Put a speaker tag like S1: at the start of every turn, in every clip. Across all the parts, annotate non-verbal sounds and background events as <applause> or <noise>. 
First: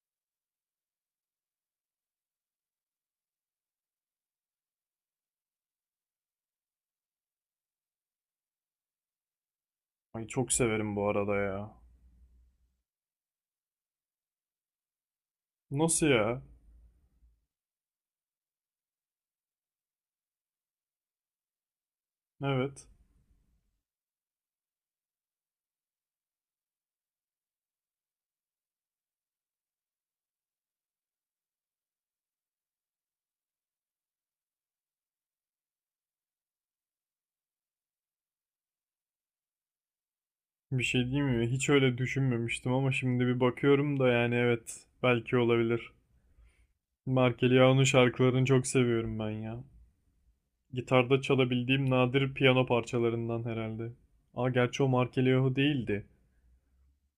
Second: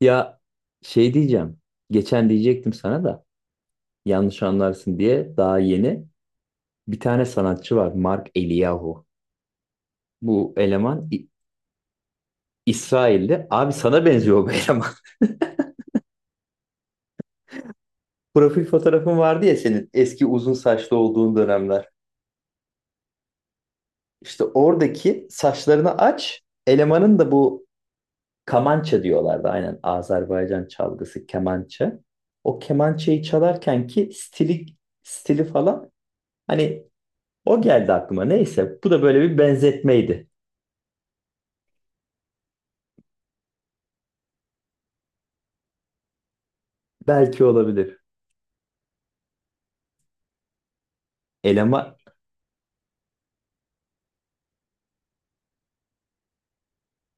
S1: Ya diyeceğim. Geçen diyecektim sana da yanlış anlarsın diye daha yeni bir tane sanatçı var, Mark Eliyahu.
S2: Ay çok
S1: Bu
S2: severim bu
S1: eleman
S2: arada ya.
S1: İsrailli. Abi sana benziyor bu eleman.
S2: Nasıl ya?
S1: <laughs> Profil fotoğrafın vardı ya, senin eski uzun saçlı olduğun dönemler.
S2: Evet.
S1: İşte oradaki saçlarını aç. Elemanın da bu kamança diyorlardı. Aynen Azerbaycan çalgısı kemança. O kemançayı çalarken ki stili, stili falan Hani o geldi aklıma. Neyse, bu da böyle bir benzetmeydi.
S2: Bir şey diyeyim mi? Hiç öyle düşünmemiştim ama şimdi bir bakıyorum da yani evet. Belki olabilir. Mark
S1: Belki
S2: Eliyahu'nun
S1: olabilir.
S2: şarkılarını çok seviyorum ben ya. Gitarda çalabildiğim
S1: Elema
S2: nadir piyano parçalarından herhalde. Aa, gerçi o Mark Eliyahu değildi.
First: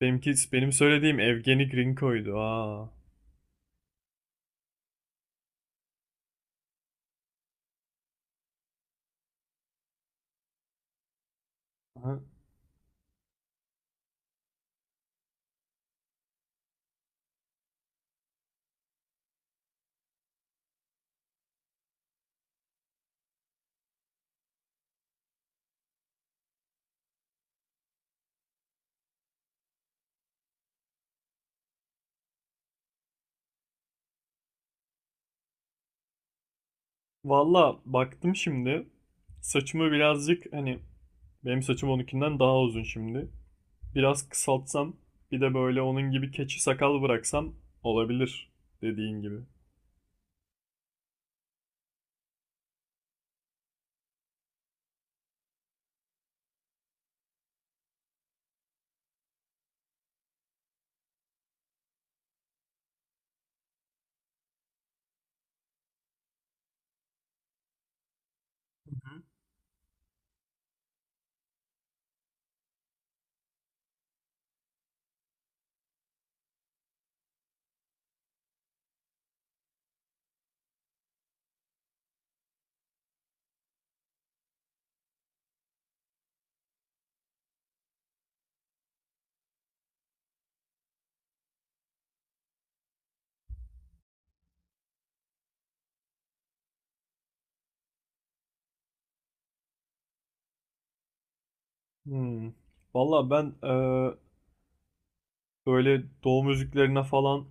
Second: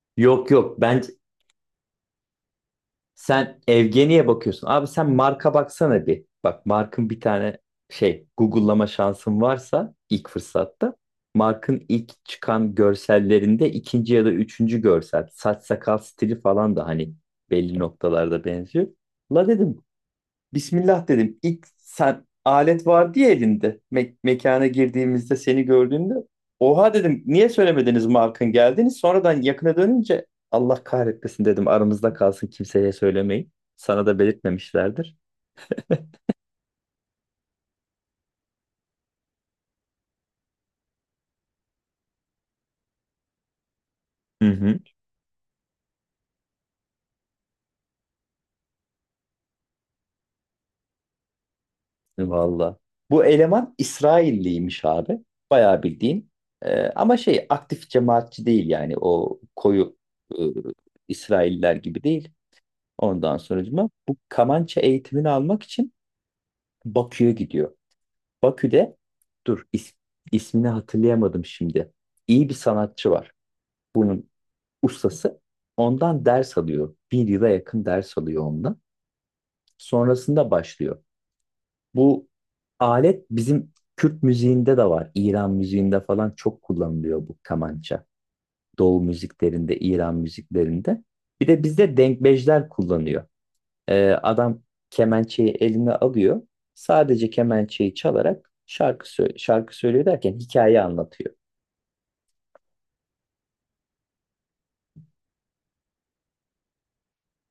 S2: Benimki,
S1: Yok
S2: benim
S1: yok, ben
S2: söylediğim Evgeni Grinko'ydu. Aa.
S1: sen Evgeni'ye bakıyorsun. Abi sen marka baksana bir. Bak markın bir tane Google'lama şansın varsa, ilk fırsatta markın ilk
S2: Aha.
S1: çıkan görsellerinde ikinci ya da üçüncü görsel, saç sakal stili falan da hani belli noktalarda benziyor. La dedim, Bismillah dedim. İlk sen, alet vardı ya elinde. Mekana girdiğimizde seni gördüğümde. Oha dedim. Niye söylemediniz markın geldiniz? Sonradan yakına dönünce, Allah kahretmesin dedim. Aramızda kalsın, kimseye söylemeyin. Sana da belirtmemişlerdir.
S2: Valla baktım şimdi. Saçımı birazcık hani benim saçım onunkinden daha uzun şimdi. Biraz
S1: Hı hı.
S2: kısaltsam, bir de böyle onun gibi keçi sakal bıraksam olabilir dediğin gibi.
S1: Valla. Bu eleman İsrailliymiş abi. Bayağı bildiğin. Ama şey aktif cemaatçi değil, yani o koyu e, İsrailler gibi değil. Ondan sonucuma bu kamança eğitimini almak için Bakü'ye gidiyor. Bakü'de dur is- ismini hatırlayamadım şimdi. İyi bir sanatçı var. Bunun ustası. Ondan ders alıyor. Bir yıla yakın ders alıyor ondan. Sonrasında başlıyor. Bu alet bizim Kürt müziğinde de var. İran müziğinde falan çok kullanılıyor bu kamança. Doğu müziklerinde, İran müziklerinde. Bir de bizde denkbejler kullanıyor. Adam kemençeyi eline alıyor. Sadece kemençeyi çalarak şarkı söylüyor derken hikaye anlatıyor.
S2: Hmm. Valla ben böyle doğu müziklerine falan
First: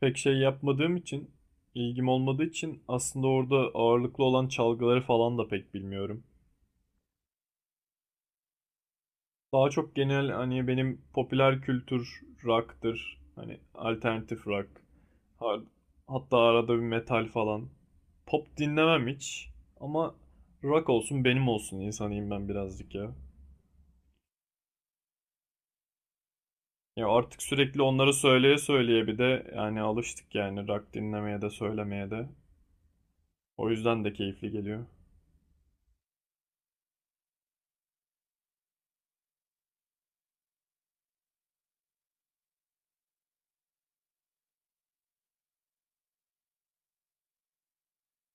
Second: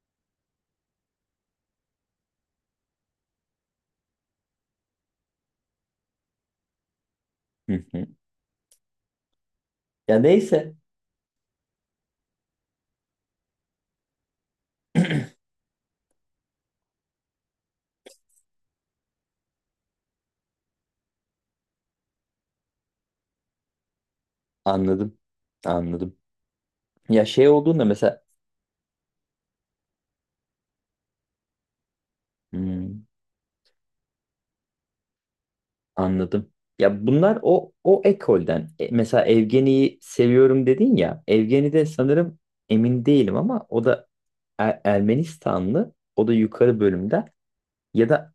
S2: pek şey yapmadığım için, ilgim olmadığı için aslında orada ağırlıklı olan çalgıları falan da pek bilmiyorum.
S1: Hı hı.
S2: Daha çok
S1: Ya
S2: genel hani
S1: neyse,
S2: benim popüler kültür rock'tır. Hani alternatif rock. Hatta arada bir metal falan. Pop dinlemem hiç. Ama rock olsun benim olsun insanıyım ben birazcık ya.
S1: anladım. Anladım.
S2: Ya
S1: Ya
S2: artık
S1: şey
S2: sürekli
S1: olduğunda
S2: onları
S1: mesela
S2: söyleye söyleye bir de yani alıştık yani rock dinlemeye de söylemeye de.
S1: hmm,
S2: O yüzden de keyifli geliyor.
S1: anladım. Ya, bunlar o ekolden. E, mesela Evgeni'yi seviyorum dedin ya. Evgeni de sanırım, emin değilim ama, o da Ermenistanlı. O da yukarı bölümde. Ya da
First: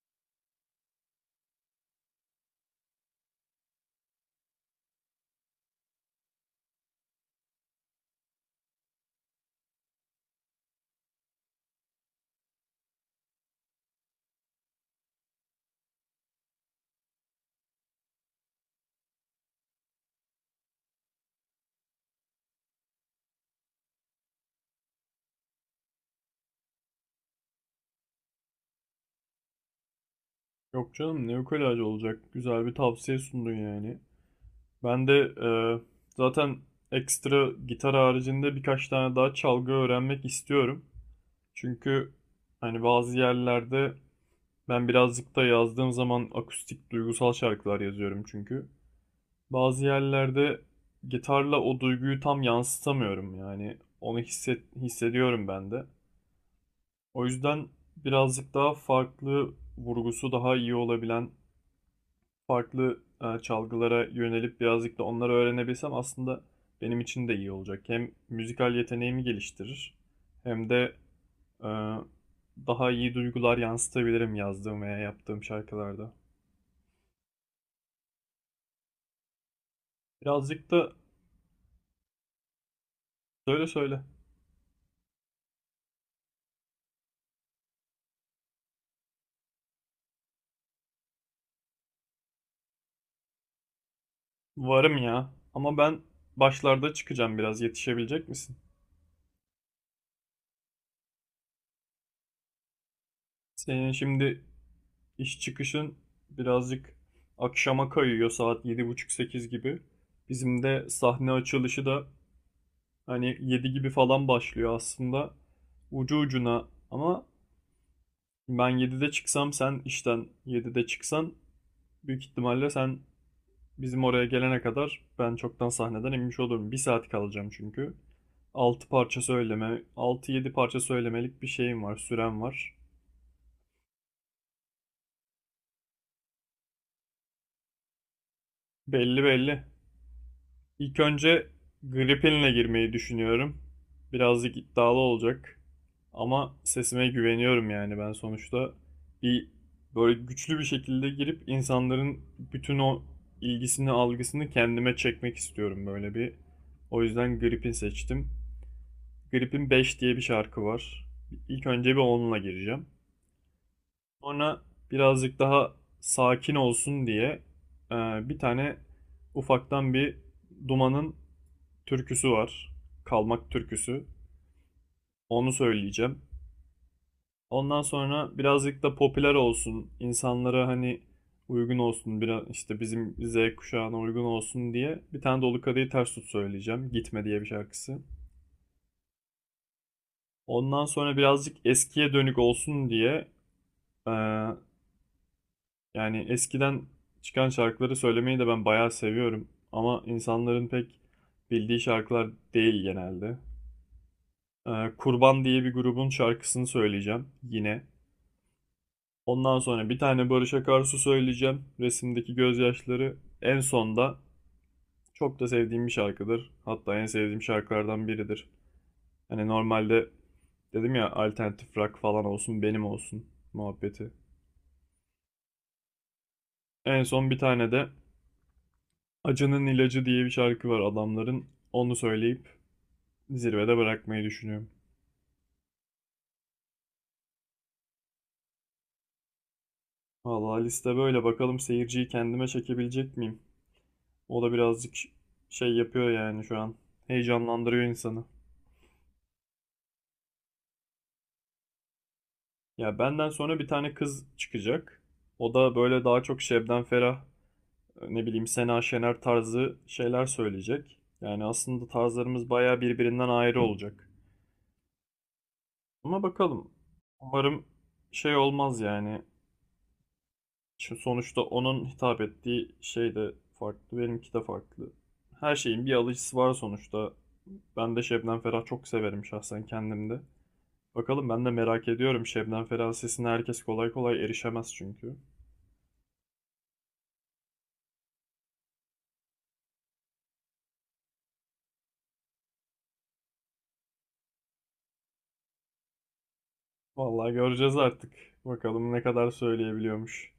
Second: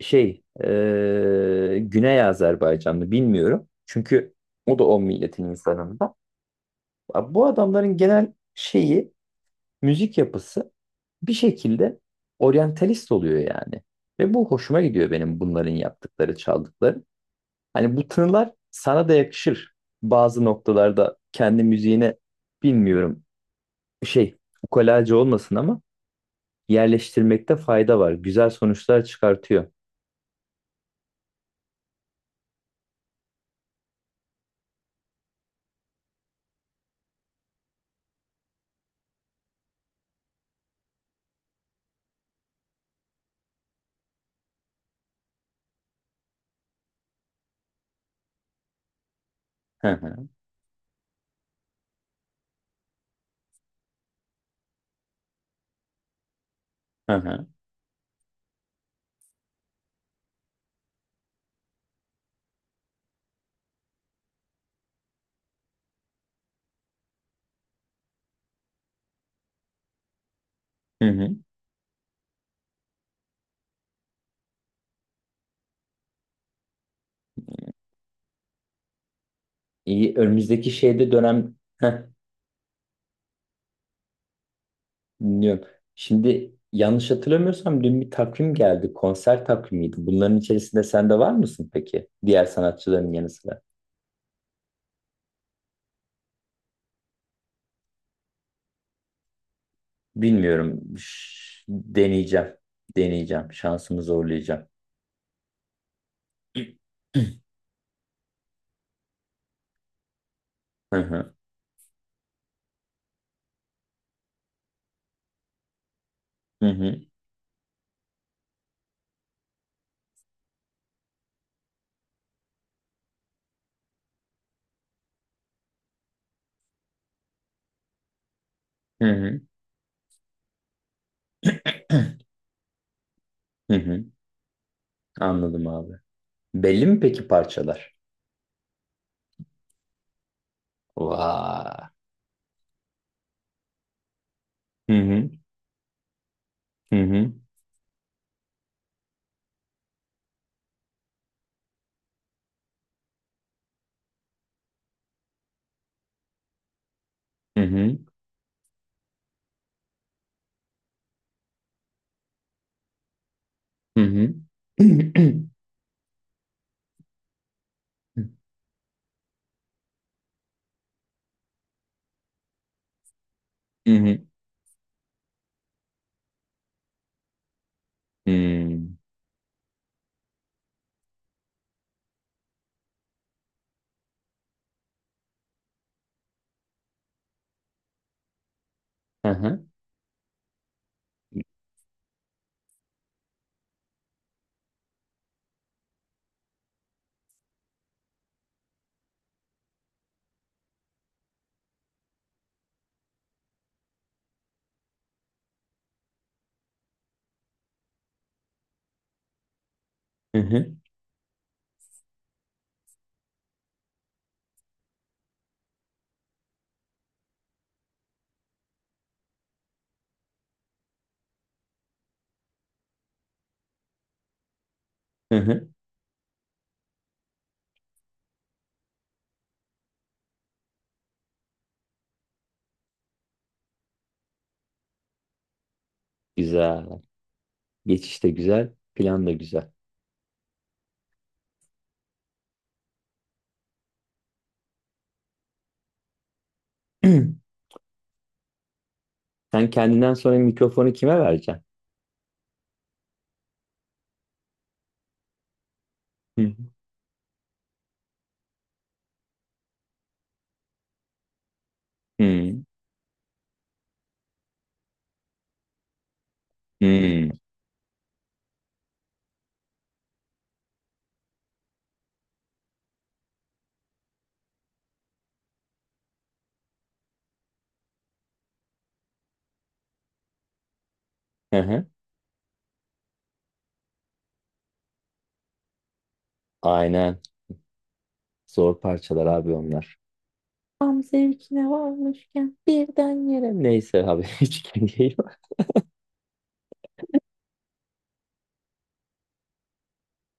S1: Güney Azerbaycanlı, bilmiyorum. Çünkü o da o milletin insanında. Bu adamların genel şeyi, müzik yapısı bir şekilde oryantalist oluyor yani. Ve bu hoşuma gidiyor, benim bunların yaptıkları, çaldıkları. Hani bu tınılar sana da yakışır. Bazı noktalarda kendi müziğine, bilmiyorum, şey ukalacı olmasın ama, yerleştirmekte fayda var. Güzel sonuçlar çıkartıyor.
S2: Yok canım ne ukulaj olacak. Güzel bir tavsiye sundun yani. Ben de zaten ekstra gitar haricinde birkaç tane daha çalgı öğrenmek istiyorum. Çünkü hani bazı yerlerde ben birazcık da yazdığım zaman akustik duygusal şarkılar yazıyorum çünkü. Bazı
S1: Hı hı
S2: yerlerde gitarla o duyguyu tam yansıtamıyorum yani onu hissediyorum ben de.
S1: hı
S2: O
S1: hı.
S2: yüzden birazcık daha farklı vurgusu daha iyi olabilen farklı çalgılara yönelip birazcık da onları öğrenebilsem aslında benim için de iyi olacak. Hem müzikal yeteneğimi geliştirir hem de
S1: Hı hı.
S2: e, daha iyi duygular yansıtabilirim yazdığım veya yaptığım şarkılarda.
S1: İyi,
S2: Birazcık
S1: önümüzdeki
S2: da.
S1: dönem. Heh,
S2: Söyle söyle.
S1: dinliyorum. Şimdi yanlış hatırlamıyorsam dün bir takvim geldi. Konser takvimiydi. Bunların içerisinde sen de var mısın peki? Diğer sanatçıların yanı sıra.
S2: Varım ya. Ama ben başlarda çıkacağım biraz. Yetişebilecek misin?
S1: Bilmiyorum. Deneyeceğim. Deneyeceğim.
S2: Senin
S1: Şansımı
S2: şimdi
S1: zorlayacağım.
S2: iş çıkışın birazcık akşama kayıyor, saat yedi buçuk sekiz gibi. Bizim de
S1: Hı
S2: sahne
S1: hı.
S2: açılışı da hani 7 gibi falan başlıyor aslında. Ucu ucuna
S1: Hı hı.
S2: ama ben 7'de çıksam sen işten 7'de çıksan büyük ihtimalle sen bizim oraya gelene kadar ben çoktan sahneden inmiş olurum. Bir saat kalacağım çünkü. altı
S1: Hı
S2: parça
S1: hı.
S2: söyleme, altı yedi parça söylemelik bir şeyim var, sürem var.
S1: Hı hı. Anladım abi. Belli mi peki parçalar?
S2: Belli belli. İlk önce
S1: Vay.
S2: Gripin'le girmeyi düşünüyorum. Birazcık
S1: Hı
S2: iddialı
S1: hı.
S2: olacak. Ama
S1: Hı
S2: sesime
S1: hı.
S2: güveniyorum yani ben sonuçta bir böyle güçlü bir şekilde girip insanların bütün o ilgisini, algısını kendime çekmek istiyorum böyle bir. O yüzden
S1: Hı
S2: Gripin
S1: hı.
S2: seçtim. Grip'in 5 diye bir şarkı var. İlk önce bir onunla gireceğim.
S1: Hı hı.
S2: Sonra birazcık daha sakin olsun diye e, bir
S1: <clears throat>
S2: tane ufaktan bir Duman'ın türküsü var. Kalmak
S1: Hı
S2: türküsü.
S1: hı.
S2: Onu söyleyeceğim. Ondan sonra
S1: Hı.
S2: birazcık da popüler olsun, insanlara hani uygun olsun, biraz işte bizim Z kuşağına uygun olsun diye bir tane Dolu Kadehi Ters Tut söyleyeceğim. Gitme diye bir şarkısı.
S1: Hı hı.
S2: Ondan sonra birazcık eskiye dönük olsun diye eee yani eskiden çıkan şarkıları söylemeyi de ben bayağı seviyorum. Ama insanların pek bildiği şarkılar değil genelde. Kurban diye bir grubun şarkısını söyleyeceğim yine. Ondan sonra bir tane
S1: Hı
S2: Barış
S1: hı,
S2: Akarsu söyleyeceğim. Resimdeki gözyaşları en sonda, çok da sevdiğim bir şarkıdır. Hatta en sevdiğim şarkılardan biridir. Hani normalde dedim ya alternatif rock falan olsun benim olsun muhabbeti.
S1: hı hı.
S2: En son bir tane de Acının İlacı diye bir şarkı var adamların. Onu söyleyip zirvede bırakmayı düşünüyorum.
S1: Güzel. Geçiş de güzel. Plan da güzel.
S2: Vallahi liste böyle. Bakalım seyirciyi kendime çekebilecek miyim? O da birazcık şey yapıyor yani şu an.
S1: <clears throat>
S2: Heyecanlandırıyor insanı.
S1: Sen kendinden sonra mikrofonu kime vereceksin?
S2: Ya benden sonra bir tane kız çıkacak. O da böyle daha çok
S1: Hı hı,
S2: Şebnem Ferah, ne bileyim Sena Şener tarzı şeyler söyleyecek. Yani aslında tarzlarımız
S1: hı
S2: bayağı birbirinden ayrı olacak. Ama bakalım.
S1: hı,
S2: Umarım şey olmaz yani. Şu sonuçta onun hitap ettiği şey de farklı, benimki de farklı. Her şeyin bir alıcısı var sonuçta. Ben de Şebnem Ferah çok severim şahsen kendimde. Bakalım ben de
S1: hı, hı.
S2: merak ediyorum. Şebnem Ferah sesine herkes kolay kolay erişemez çünkü.
S1: Aynen. Zor parçalar abi onlar. Tam zevkine varmışken birden yere. Neyse abi, <laughs> hiç kendine
S2: Vallahi göreceğiz artık. Bakalım ne kadar söyleyebiliyormuş.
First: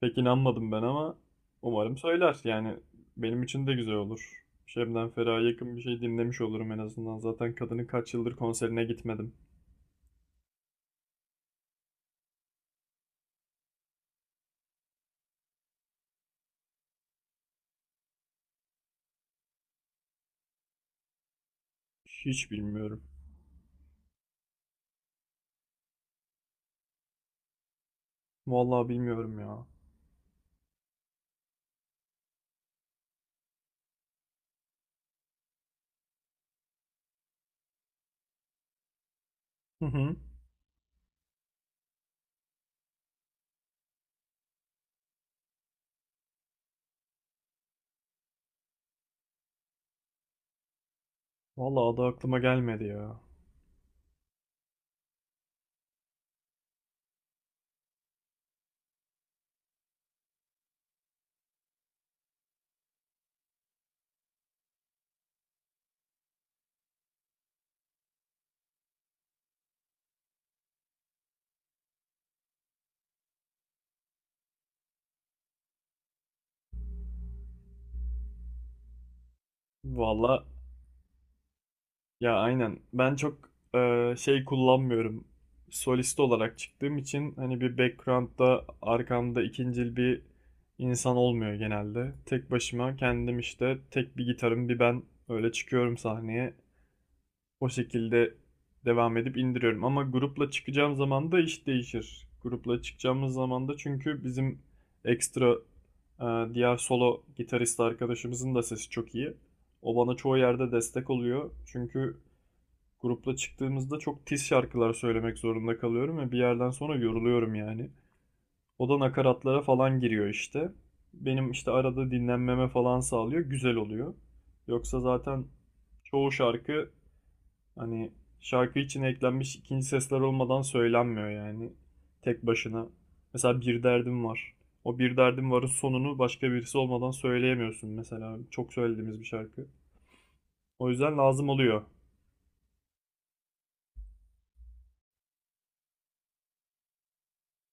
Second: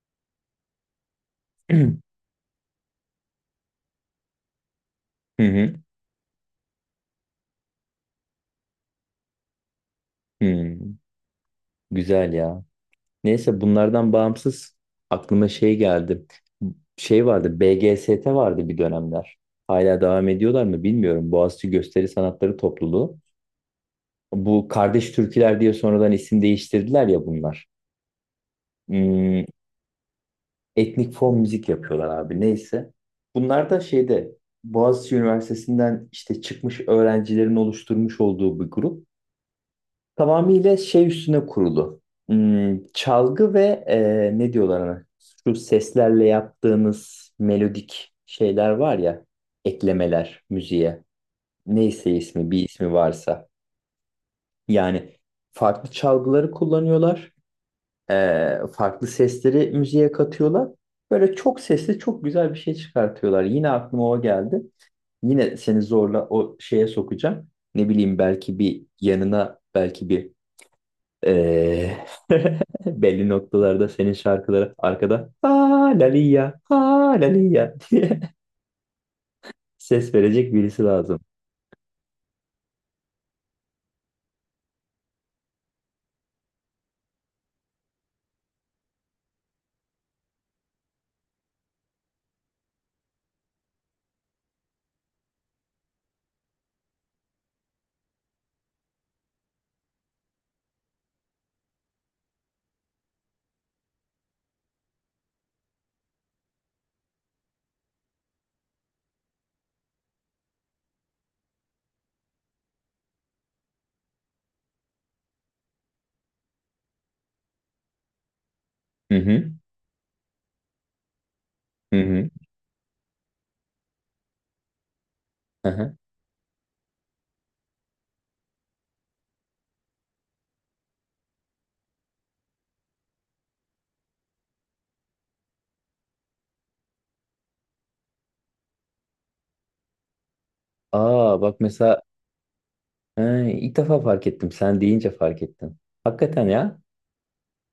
S2: Pek inanmadım ben ama umarım
S1: <clears throat>
S2: söyler. Yani benim için de güzel olur. Şebnem Ferah'a
S1: hı hı,
S2: yakın bir şey dinlemiş olurum en azından. Zaten kadının kaç yıldır konserine gitmedim.
S1: hı, güzel ya. Neyse, bunlardan bağımsız aklıma şey geldi. Şey vardı, BGST vardı bir dönemler. Hala devam ediyorlar mı bilmiyorum. Boğaziçi Gösteri
S2: Hiç
S1: Sanatları
S2: bilmiyorum.
S1: Topluluğu. Bu Kardeş Türküler diye sonradan isim değiştirdiler ya bunlar.
S2: Vallahi bilmiyorum
S1: Hmm,
S2: ya.
S1: etnik fon müzik yapıyorlar abi, neyse. Bunlar da Boğaziçi Üniversitesi'nden işte çıkmış öğrencilerin oluşturmuş olduğu bir grup.
S2: Hı hı.
S1: Tamamıyla üstüne kurulu. Hmm, çalgı ve ne diyorlar ona? Şu seslerle yaptığınız melodik şeyler var ya, eklemeler müziğe.
S2: Valla o da
S1: Neyse
S2: aklıma
S1: ismi, bir
S2: gelmedi
S1: ismi
S2: ya.
S1: varsa. Yani farklı çalgıları kullanıyorlar. Farklı sesleri müziğe katıyorlar. Böyle çok sesli çok güzel bir şey çıkartıyorlar. Yine aklıma o geldi. Yine seni zorla o şeye sokacağım. Ne bileyim, belki bir yanına, belki bir e, <laughs> belli noktalarda senin şarkılara arkada "ha laliya ha laliya" <laughs> diye ses
S2: Valla
S1: verecek birisi lazım.
S2: ya aynen. Ben çok şey kullanmıyorum. Solist olarak çıktığım için hani bir background'da arkamda ikincil bir insan olmuyor genelde. Tek başıma kendim işte tek bir gitarım bir ben öyle çıkıyorum sahneye. O şekilde devam edip indiriyorum. Ama grupla çıkacağım zaman da iş değişir. Grupla çıkacağımız zaman da çünkü bizim ekstra diğer solo gitarist arkadaşımızın da sesi çok iyi. O bana çoğu yerde destek oluyor. Çünkü grupla çıktığımızda çok tiz şarkılar söylemek zorunda kalıyorum ve bir yerden sonra yoruluyorum yani. O da
S1: Hı hı
S2: nakaratlara falan giriyor işte. Benim işte
S1: hı
S2: arada
S1: hı.
S2: dinlenmeme falan sağlıyor. Güzel oluyor. Yoksa zaten
S1: Aha.
S2: çoğu şarkı, hani şarkı için eklenmiş ikinci sesler olmadan söylenmiyor yani. Tek başına. Mesela bir derdim var. O bir derdim varın sonunu başka birisi olmadan söyleyemiyorsun mesela. Çok söylediğimiz bir şarkı. O yüzden
S1: Aa
S2: lazım
S1: bak
S2: oluyor.
S1: mesela, ha, ilk defa fark ettim. Sen deyince fark ettim. Hakikaten ya.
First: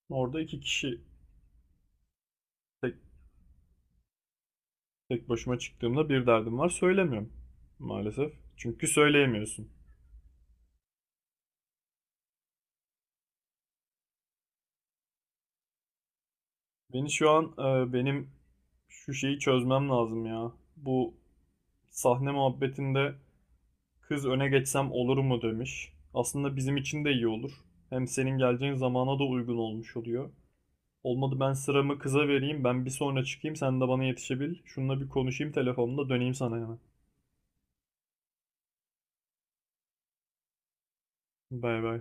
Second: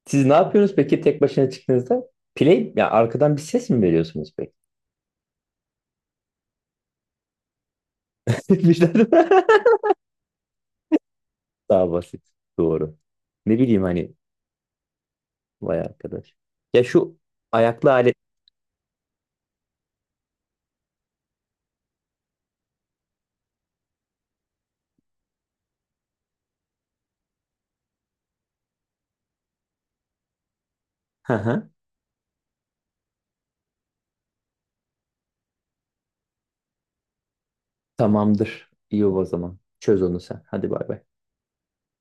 S1: Siz ne
S2: Orada iki
S1: yapıyorsunuz
S2: kişi
S1: peki tek başına çıktığınızda? Play, ya
S2: tek,
S1: arkadan bir ses mi veriyorsunuz peki?
S2: tek başıma çıktığımda bir derdim var söylemiyorum maalesef.
S1: <laughs>
S2: Çünkü
S1: Birden-
S2: söyleyemiyorsun.
S1: Daha basit. Doğru. Ne bileyim hani, vay arkadaş. Ya
S2: Beni
S1: şu
S2: şu an
S1: ayaklı alet.
S2: benim şu şeyi çözmem lazım ya. Bu sahne muhabbetinde kız öne geçsem olur mu demiş. Aslında bizim için de iyi olur. Hem senin geleceğin zamana da uygun olmuş oluyor.
S1: Hı
S2: Olmadı ben
S1: hı.
S2: sıramı kıza vereyim. Ben bir sonra çıkayım. Sen de bana yetişebil. Şununla bir konuşayım telefonda. Döneyim sana hemen.
S1: Tamamdır. İyi o zaman. Çöz onu sen. Hadi bay bay.
S2: Bay bay.